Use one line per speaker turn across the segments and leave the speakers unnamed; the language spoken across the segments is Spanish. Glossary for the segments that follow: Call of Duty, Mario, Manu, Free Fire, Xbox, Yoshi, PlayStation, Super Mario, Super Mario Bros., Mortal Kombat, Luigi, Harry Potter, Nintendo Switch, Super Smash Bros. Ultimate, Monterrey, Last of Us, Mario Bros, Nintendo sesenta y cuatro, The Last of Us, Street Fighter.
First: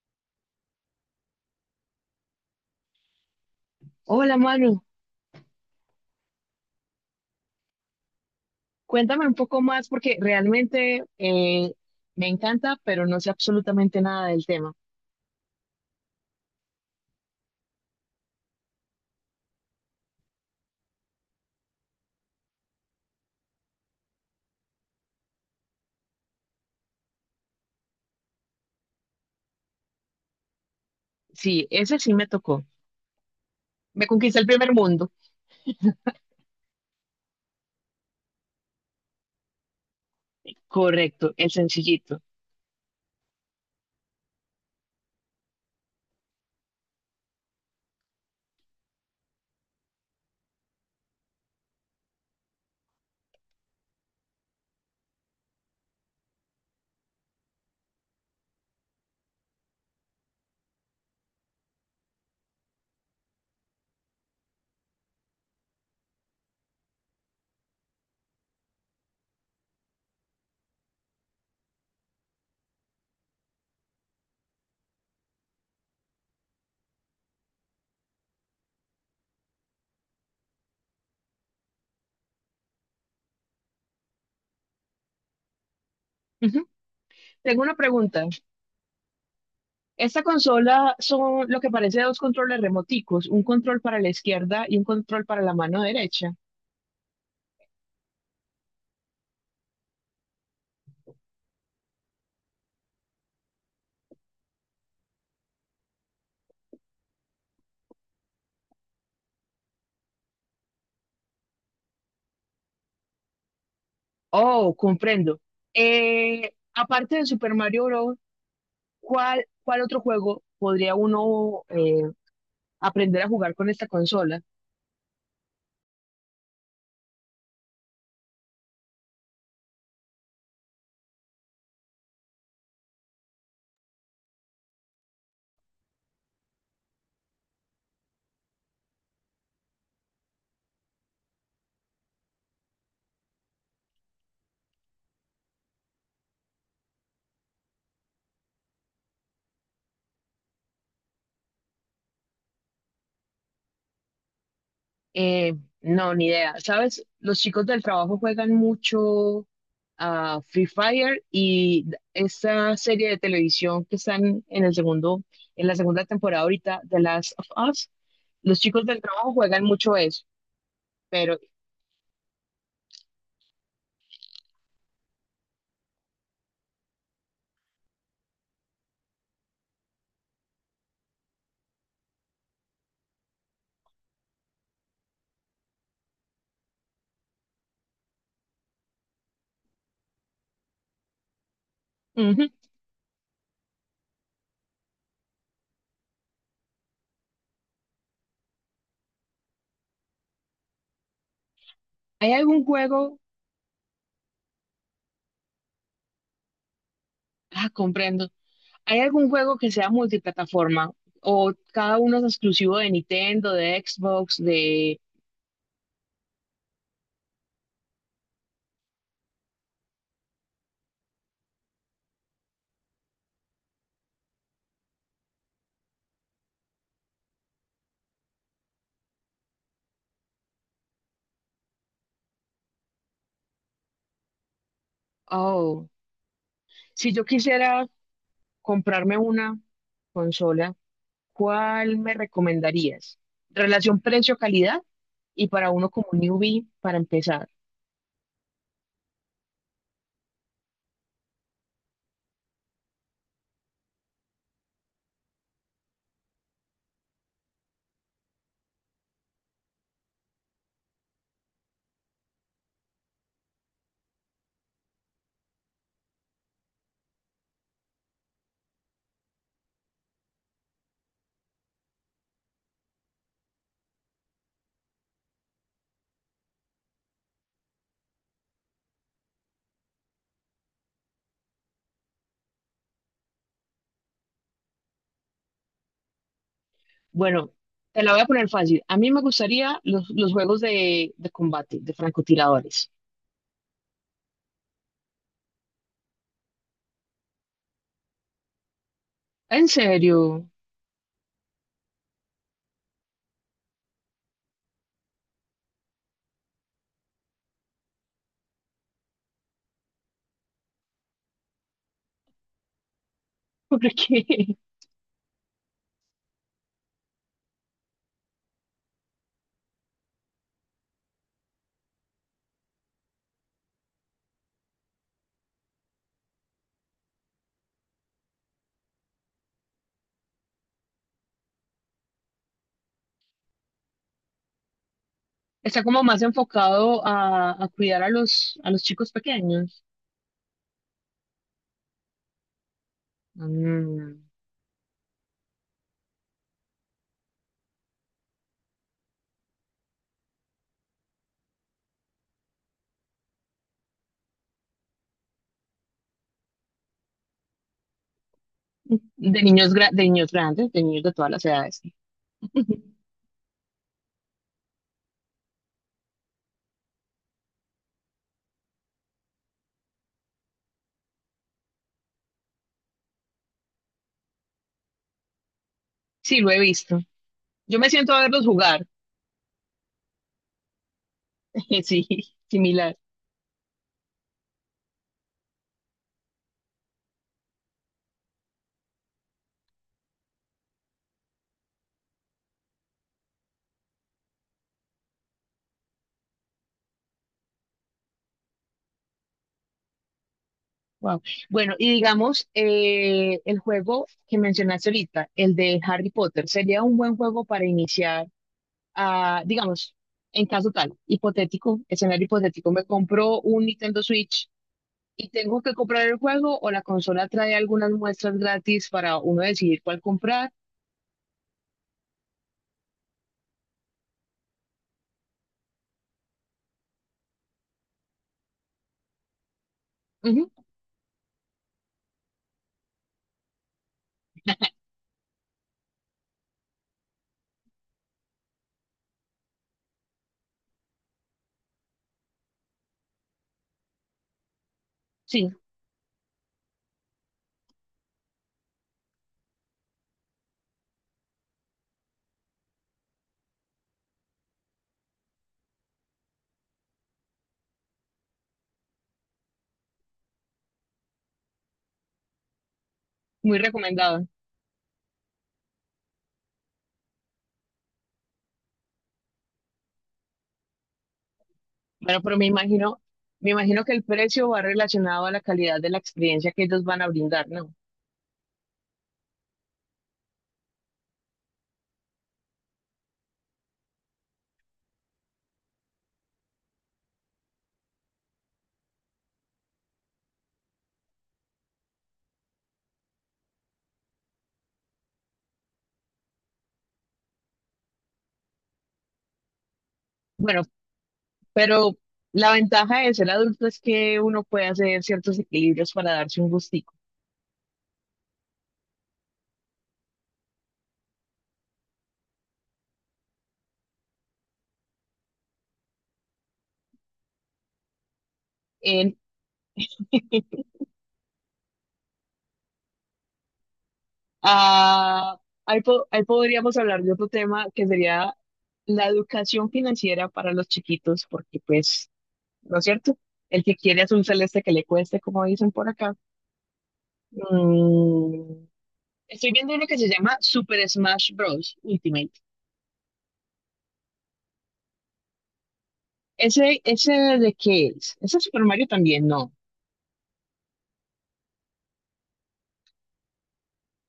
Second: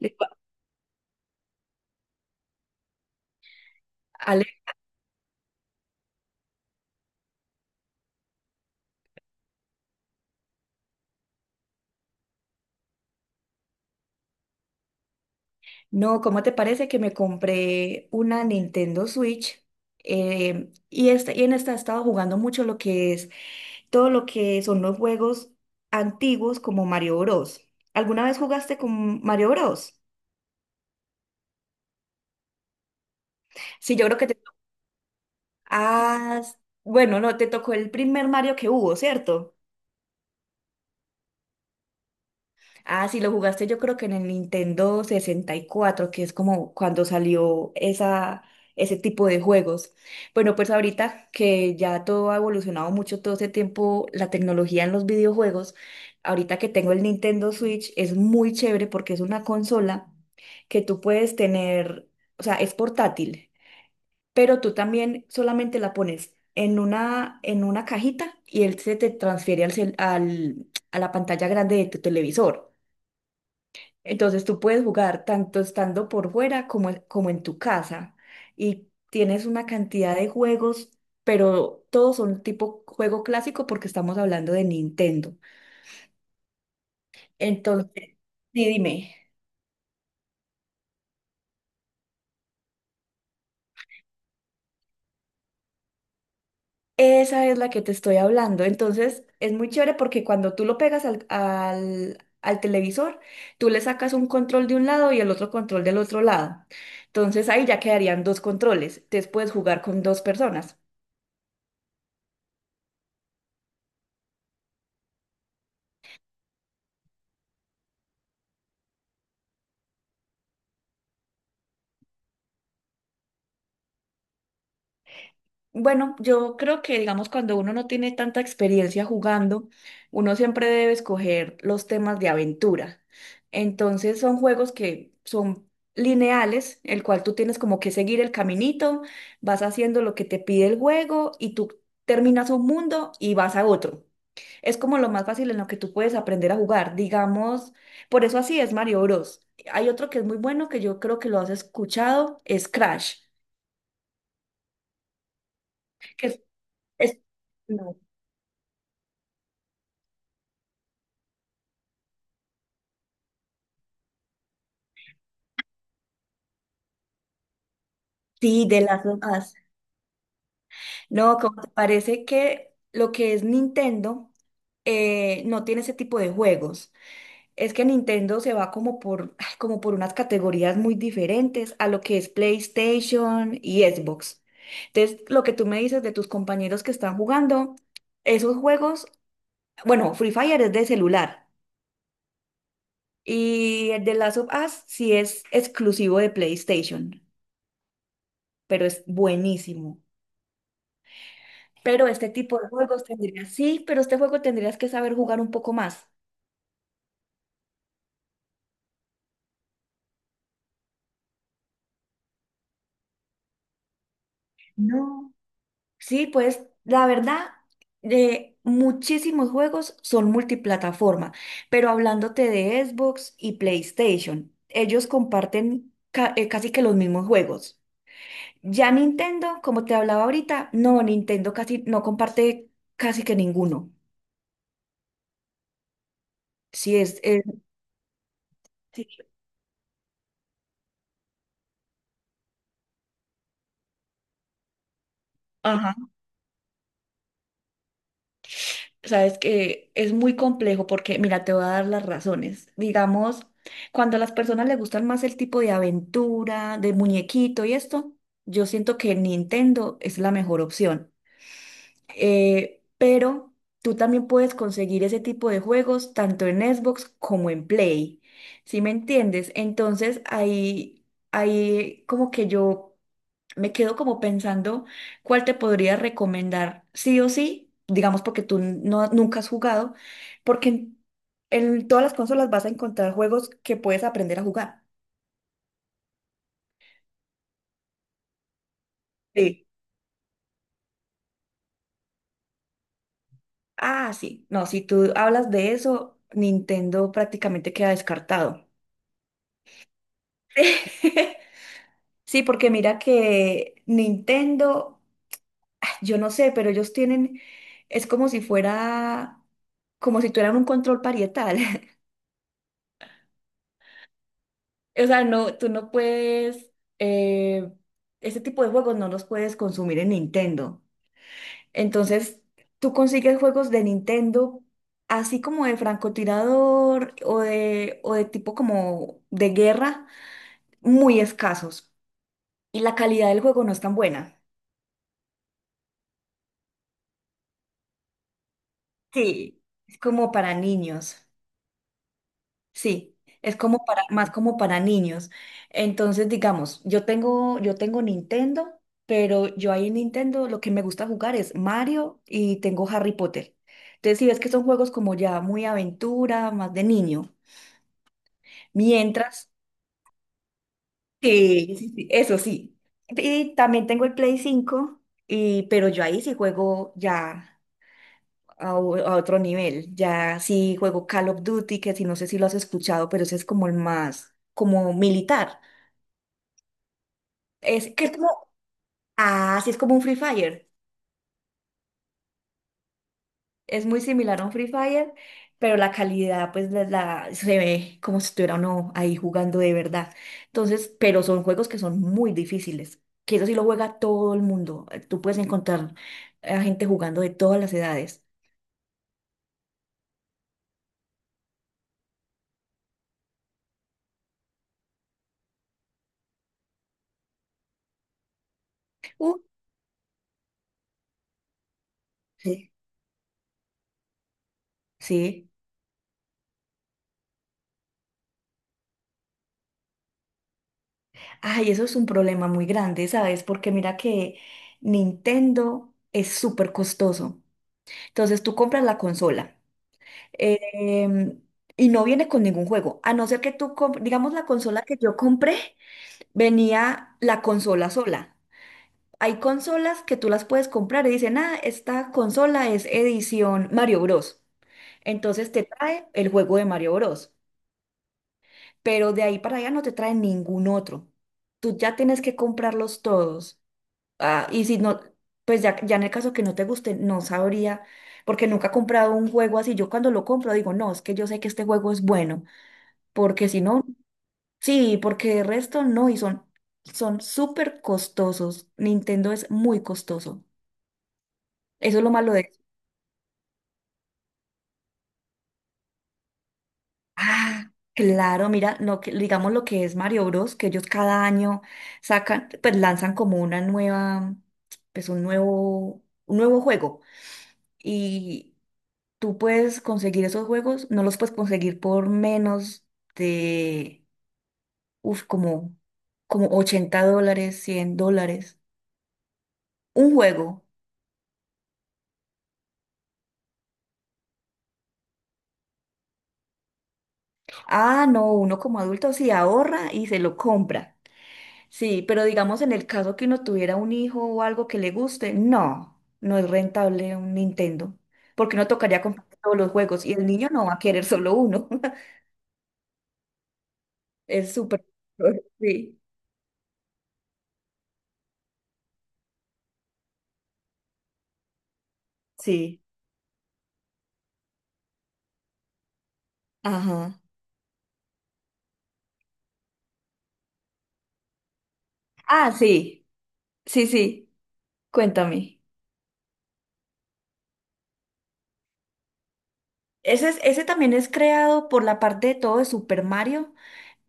Le digo,
Hola
Ale,
Manu, cuéntame un poco más porque realmente me encanta, pero no sé absolutamente nada del tema.
no, ¿cómo te parece que me compré una Nintendo Switch? Y, esta, y en esta he estado jugando mucho lo que es todo lo que son los juegos antiguos como Mario Bros. ¿Alguna vez jugaste con Mario Bros?
Sí, ese sí me tocó.
Sí,
Me
yo creo que te...
conquisté el primer mundo.
Ah, bueno, no, te tocó el primer Mario que hubo, ¿cierto?
Correcto, el sencillito.
Ah, sí, lo jugaste yo creo que en el Nintendo 64, que es como cuando salió esa, ese tipo de juegos. Bueno, pues ahorita que ya todo ha evolucionado mucho todo ese tiempo, la tecnología en los videojuegos, ahorita que tengo el Nintendo Switch es muy chévere porque es una consola que tú puedes tener, o sea, es portátil, pero tú también solamente la pones en una cajita y él se te transfiere a la pantalla grande de tu televisor. Entonces tú puedes jugar tanto estando por fuera como en tu casa y tienes una cantidad de juegos, pero todos son tipo juego clásico porque estamos hablando de Nintendo.
Ujú. Tengo una
Entonces,
pregunta.
sí, dime,
Esta consola son lo que parece dos controles remoticos, un control para la izquierda y un control para la mano derecha.
esa es la que te estoy hablando. Entonces, es muy chévere porque cuando tú lo pegas al televisor, tú le sacas un control de un lado y el otro control del otro lado. Entonces ahí ya quedarían dos controles. Entonces puedes jugar con dos personas.
Oh, comprendo. Aparte de Super Mario Bros., ¿cuál otro juego podría uno aprender a jugar con esta consola?
Bueno, yo creo que, digamos, cuando uno no tiene tanta experiencia jugando, uno siempre debe escoger los temas de aventura. Entonces son juegos que son lineales, el cual tú tienes como que seguir el caminito, vas haciendo lo que te pide el juego y tú terminas un mundo y vas a otro. Es como lo más fácil en lo que tú puedes aprender a jugar, digamos, por eso así es Mario Bros. Hay otro que es muy bueno que yo creo que lo has escuchado, es Crash,
Eh, no, ni
que es
idea. ¿Sabes?
es-
Los chicos del
no.
trabajo juegan mucho a Free Fire y esa serie de televisión que están en el segundo, en la segunda temporada ahorita, The Last of Us, los
Sí, de
chicos del
las
trabajo
demás.
juegan mucho eso.
No,
Pero,
como te parece que lo que es Nintendo no tiene ese tipo de juegos. Es que Nintendo se va como por, ay, como por unas categorías muy diferentes a lo que es PlayStation y Xbox. Entonces, lo que tú me dices de tus compañeros que están jugando, esos juegos, bueno, Free Fire es de celular
ujú.
y el de Last of Us sí es exclusivo de PlayStation, pero es buenísimo. Pero este
¿Hay
tipo
algún
de juegos
juego?
tendrías, sí, pero este juego tendrías que saber jugar un poco más.
Ah, comprendo. ¿Hay algún juego que sea multiplataforma? ¿O cada uno es exclusivo de Nintendo, de Xbox, de...
No. Sí, pues la verdad, de muchísimos juegos son multiplataforma, pero hablándote de Xbox y PlayStation, ellos comparten casi que los mismos juegos. Ya Nintendo, como te hablaba ahorita, no, Nintendo casi no comparte casi que ninguno.
Oh.
Sí,
Si yo quisiera comprarme
sí.
una consola, ¿cuál me recomendarías? Relación precio-calidad y para uno
Ajá.
como newbie para empezar.
Sabes que es muy complejo porque, mira, te voy a dar las razones. Digamos, cuando a las personas les gustan más el tipo de aventura, de muñequito y esto, yo siento que Nintendo es la mejor opción. Pero tú también puedes conseguir ese tipo de juegos tanto en Xbox como en Play. ¿Sí me entiendes? Entonces ahí, ahí como que yo me quedo como pensando cuál te podría recomendar, sí o sí, digamos porque tú no, nunca has jugado, porque en todas las consolas vas a encontrar juegos que puedes aprender a jugar.
Bueno, te la voy a poner fácil. A mí me
Sí.
gustaría los juegos de combate, de francotiradores.
Ah, sí, no, si tú hablas de eso, Nintendo prácticamente queda descartado.
¿En serio?
Sí, porque mira que Nintendo, ah, yo no sé, pero ellos tienen, es como si fuera, como si tuvieran un control parietal.
Porque
O sea, no, tú no puedes, eh, este tipo de juegos no los puedes consumir en Nintendo. Entonces, tú consigues juegos de Nintendo, así como de francotirador o de tipo como de guerra, muy escasos. Y la calidad del juego no es tan buena.
está como más enfocado a cuidar a los chicos
Sí.
pequeños.
Es como para niños. Sí, es como para,
Mm.
más como para niños. Entonces, digamos, yo tengo Nintendo, pero yo ahí en Nintendo lo que me gusta jugar es Mario y tengo Harry Potter. Entonces, si ves que son juegos como ya muy aventura, más de niño.
De
Mientras,
niños, gra- de niños grandes, de niños de todas las
sí,
edades.
sí, sí, eso sí. Y también tengo el Play 5 y, pero yo ahí sí juego ya a otro nivel. Ya sí juego Call of Duty, que si no sé si lo has escuchado, pero ese es como el más, como militar.
Sí, lo he visto. Yo me
Es que
siento
es
a
como,
verlos jugar,
ah, sí, es como un Free Fire.
sí, similar.
Es muy similar a un Free Fire, pero la calidad, pues, la- se ve como si estuviera uno ahí jugando de verdad. Entonces, pero son juegos que son muy difíciles, que eso sí lo juega todo el mundo. Tú puedes encontrar a gente jugando de todas las edades.
Wow. Bueno, y digamos, el juego que mencionaste ahorita, el de Harry Potter, sería un buen juego para iniciar,
Uh,
a, digamos, en caso tal, hipotético, escenario
sí.
hipotético, me compro un Nintendo Switch y
Sí.
tengo que comprar el juego o la consola trae algunas muestras gratis para uno decidir cuál comprar.
Ay, eso es un problema muy grande, ¿sabes? Porque mira que Nintendo es súper costoso. Entonces, tú compras la consola.
Ujú.
em, y no viene con ningún juego, a no ser que tú, digamos, la consola que yo compré, venía la consola sola. Hay consolas que tú las puedes comprar y dicen, ah, esta consola es edición Mario Bros.
Sí,
Entonces te trae el juego de Mario Bros. Pero de ahí para allá no te trae ningún otro. Tú ya tienes que comprarlos todos. Ah, y si no, pues ya, ya en el caso que no te guste, no sabría, porque nunca he comprado un juego así. Yo cuando lo compro digo, no, es que yo sé que este juego es bueno porque
muy
si no,
recomendado.
sí, porque el resto no, y son son súper costosos. Nintendo es muy costoso. Eso es lo
Bueno,
malo
pero
de...
me imagino que el precio va relacionado a la calidad de la experiencia que ellos van a brindar,
Ah,
¿no?
claro, mira, lo que, digamos lo que es Mario Bros, que ellos cada año sacan, pues lanzan como una nueva, pues un nuevo juego. Y tú puedes conseguir esos juegos, no los puedes conseguir por menos de, uf, como, $80, $100. Un
Bueno,
juego.
pero la ventaja de ser adulto es que uno puede hacer ciertos equilibrios para darse un gustico.
Ah, no, uno como adulto sí ahorra y se lo compra. Sí, pero digamos en el caso que uno tuviera un hijo o algo que le guste, no, no es rentable un Nintendo, porque uno tocaría
En-
comprar todos los juegos y el niño no va a querer solo uno. Es súper...
ah, ahí,
Sí,
po- ahí podríamos hablar de otro tema que sería la educación financiera para los chiquitos, porque pues ¿no
sí,
es cierto? El que quiere azul celeste que le cueste, como dicen por acá.
ajá.
Mm, estoy viendo uno que se llama Super Smash Bros. Ultimate.
Ah, sí, sí, sí, cuéntame.
¿Ese de qué es? ¿Ese es Super Mario también? No.
Ese, es- ese también es creado por la parte de todo de Super Mario.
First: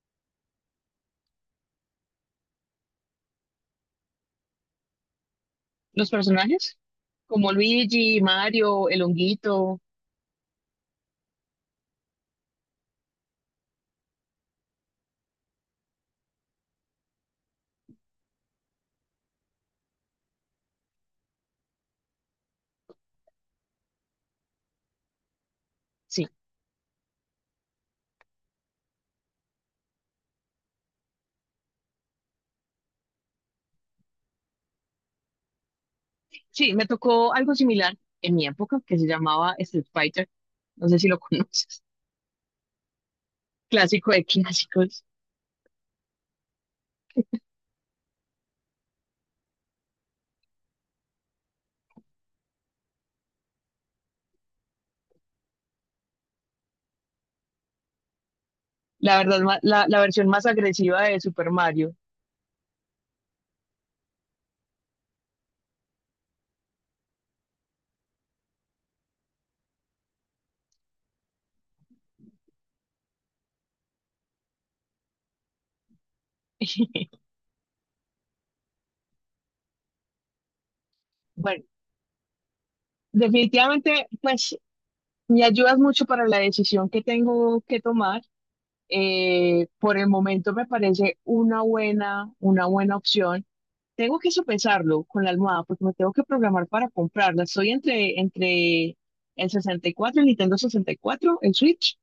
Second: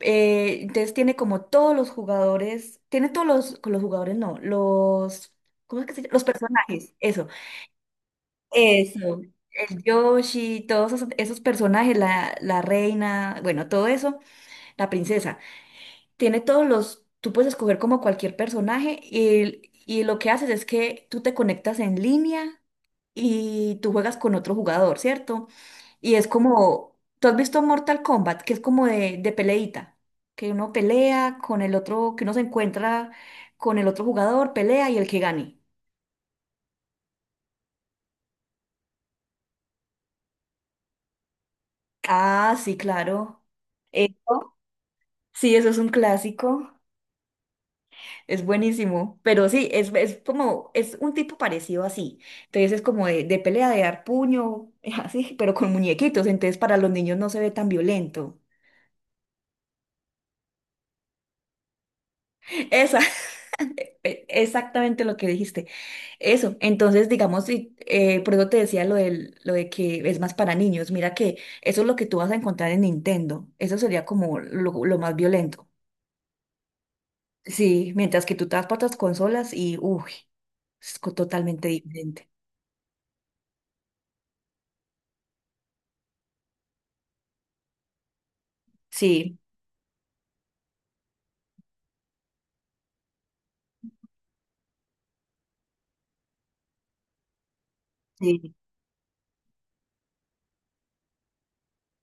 Entonces tiene como todos los jugadores, tiene todos los, con los jugadores, no, los, ¿cómo es que se
¿Los
llama? Los
personajes?
personajes, eso,
Como Luigi, Mario, el
eso,
honguito.
el Yoshi, todos esos, esos personajes, la reina, bueno, todo eso, la princesa tiene todos los, tú puedes escoger como cualquier personaje y lo que haces es que tú te conectas en línea y tú juegas con otro jugador, ¿cierto? Y es
Sí.
como, ¿tú has visto Mortal Kombat? Que es como de peleita, que uno pelea con el otro, que uno se encuentra con el otro jugador, pelea y el que gane.
Sí, me tocó algo similar en mi época que se llamaba Street Fighter. No sé si lo conoces.
Ah, sí, claro.
Clásico de
Eso,
clásicos.
sí, eso es un clásico. Es buenísimo, pero sí, es como, es un tipo parecido así. Entonces es como de pelea, de dar puño, así, pero con muñequitos. Entonces para los niños no se ve tan violento.
La verdad, ma- la versión más agresiva de Super Mario.
Esa, exactamente lo que dijiste. Eso, entonces digamos, sí, por eso te decía lo de que es más para niños. Mira que eso es lo que tú vas a encontrar en Nintendo. Eso sería como lo más violento. Sí, mientras que tú te vas para otras consolas y, uy, es
Bueno,
totalmente diferente.
definitivamente, pues me ayudas mucho para la decisión que tengo que tomar.
Sí,
Por el momento me parece una buena opción. Tengo que sopesarlo con la almohada porque me tengo que programar para comprarla. Estoy entre,
sí,
entre el 64, el Nintendo 64, el Switch,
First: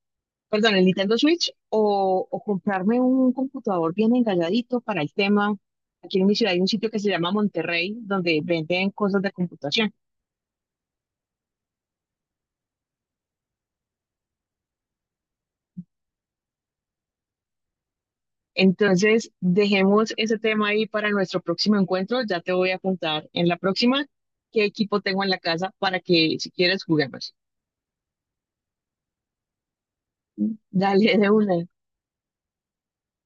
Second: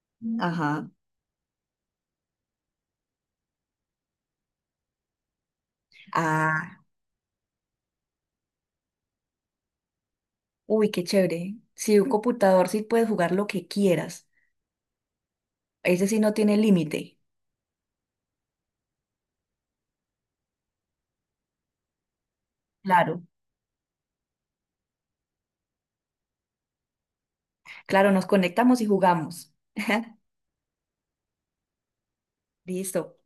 perdón, el
ajá.
Nintendo Switch, o comprarme un computador bien engalladito para el tema. Aquí en mi ciudad hay un
Ah,
sitio que se llama Monterrey, donde venden cosas de computación.
uy, qué chévere. Sí, un computador sí puedes jugar lo que quieras. Ese sí no tiene límite.
Entonces, dejemos ese tema ahí para nuestro próximo encuentro. Ya te voy a
Claro.
contar en la próxima qué equipo tengo en la casa para que si quieres juguemos.
Claro, nos conectamos y jugamos.
Dale de una.
Listo.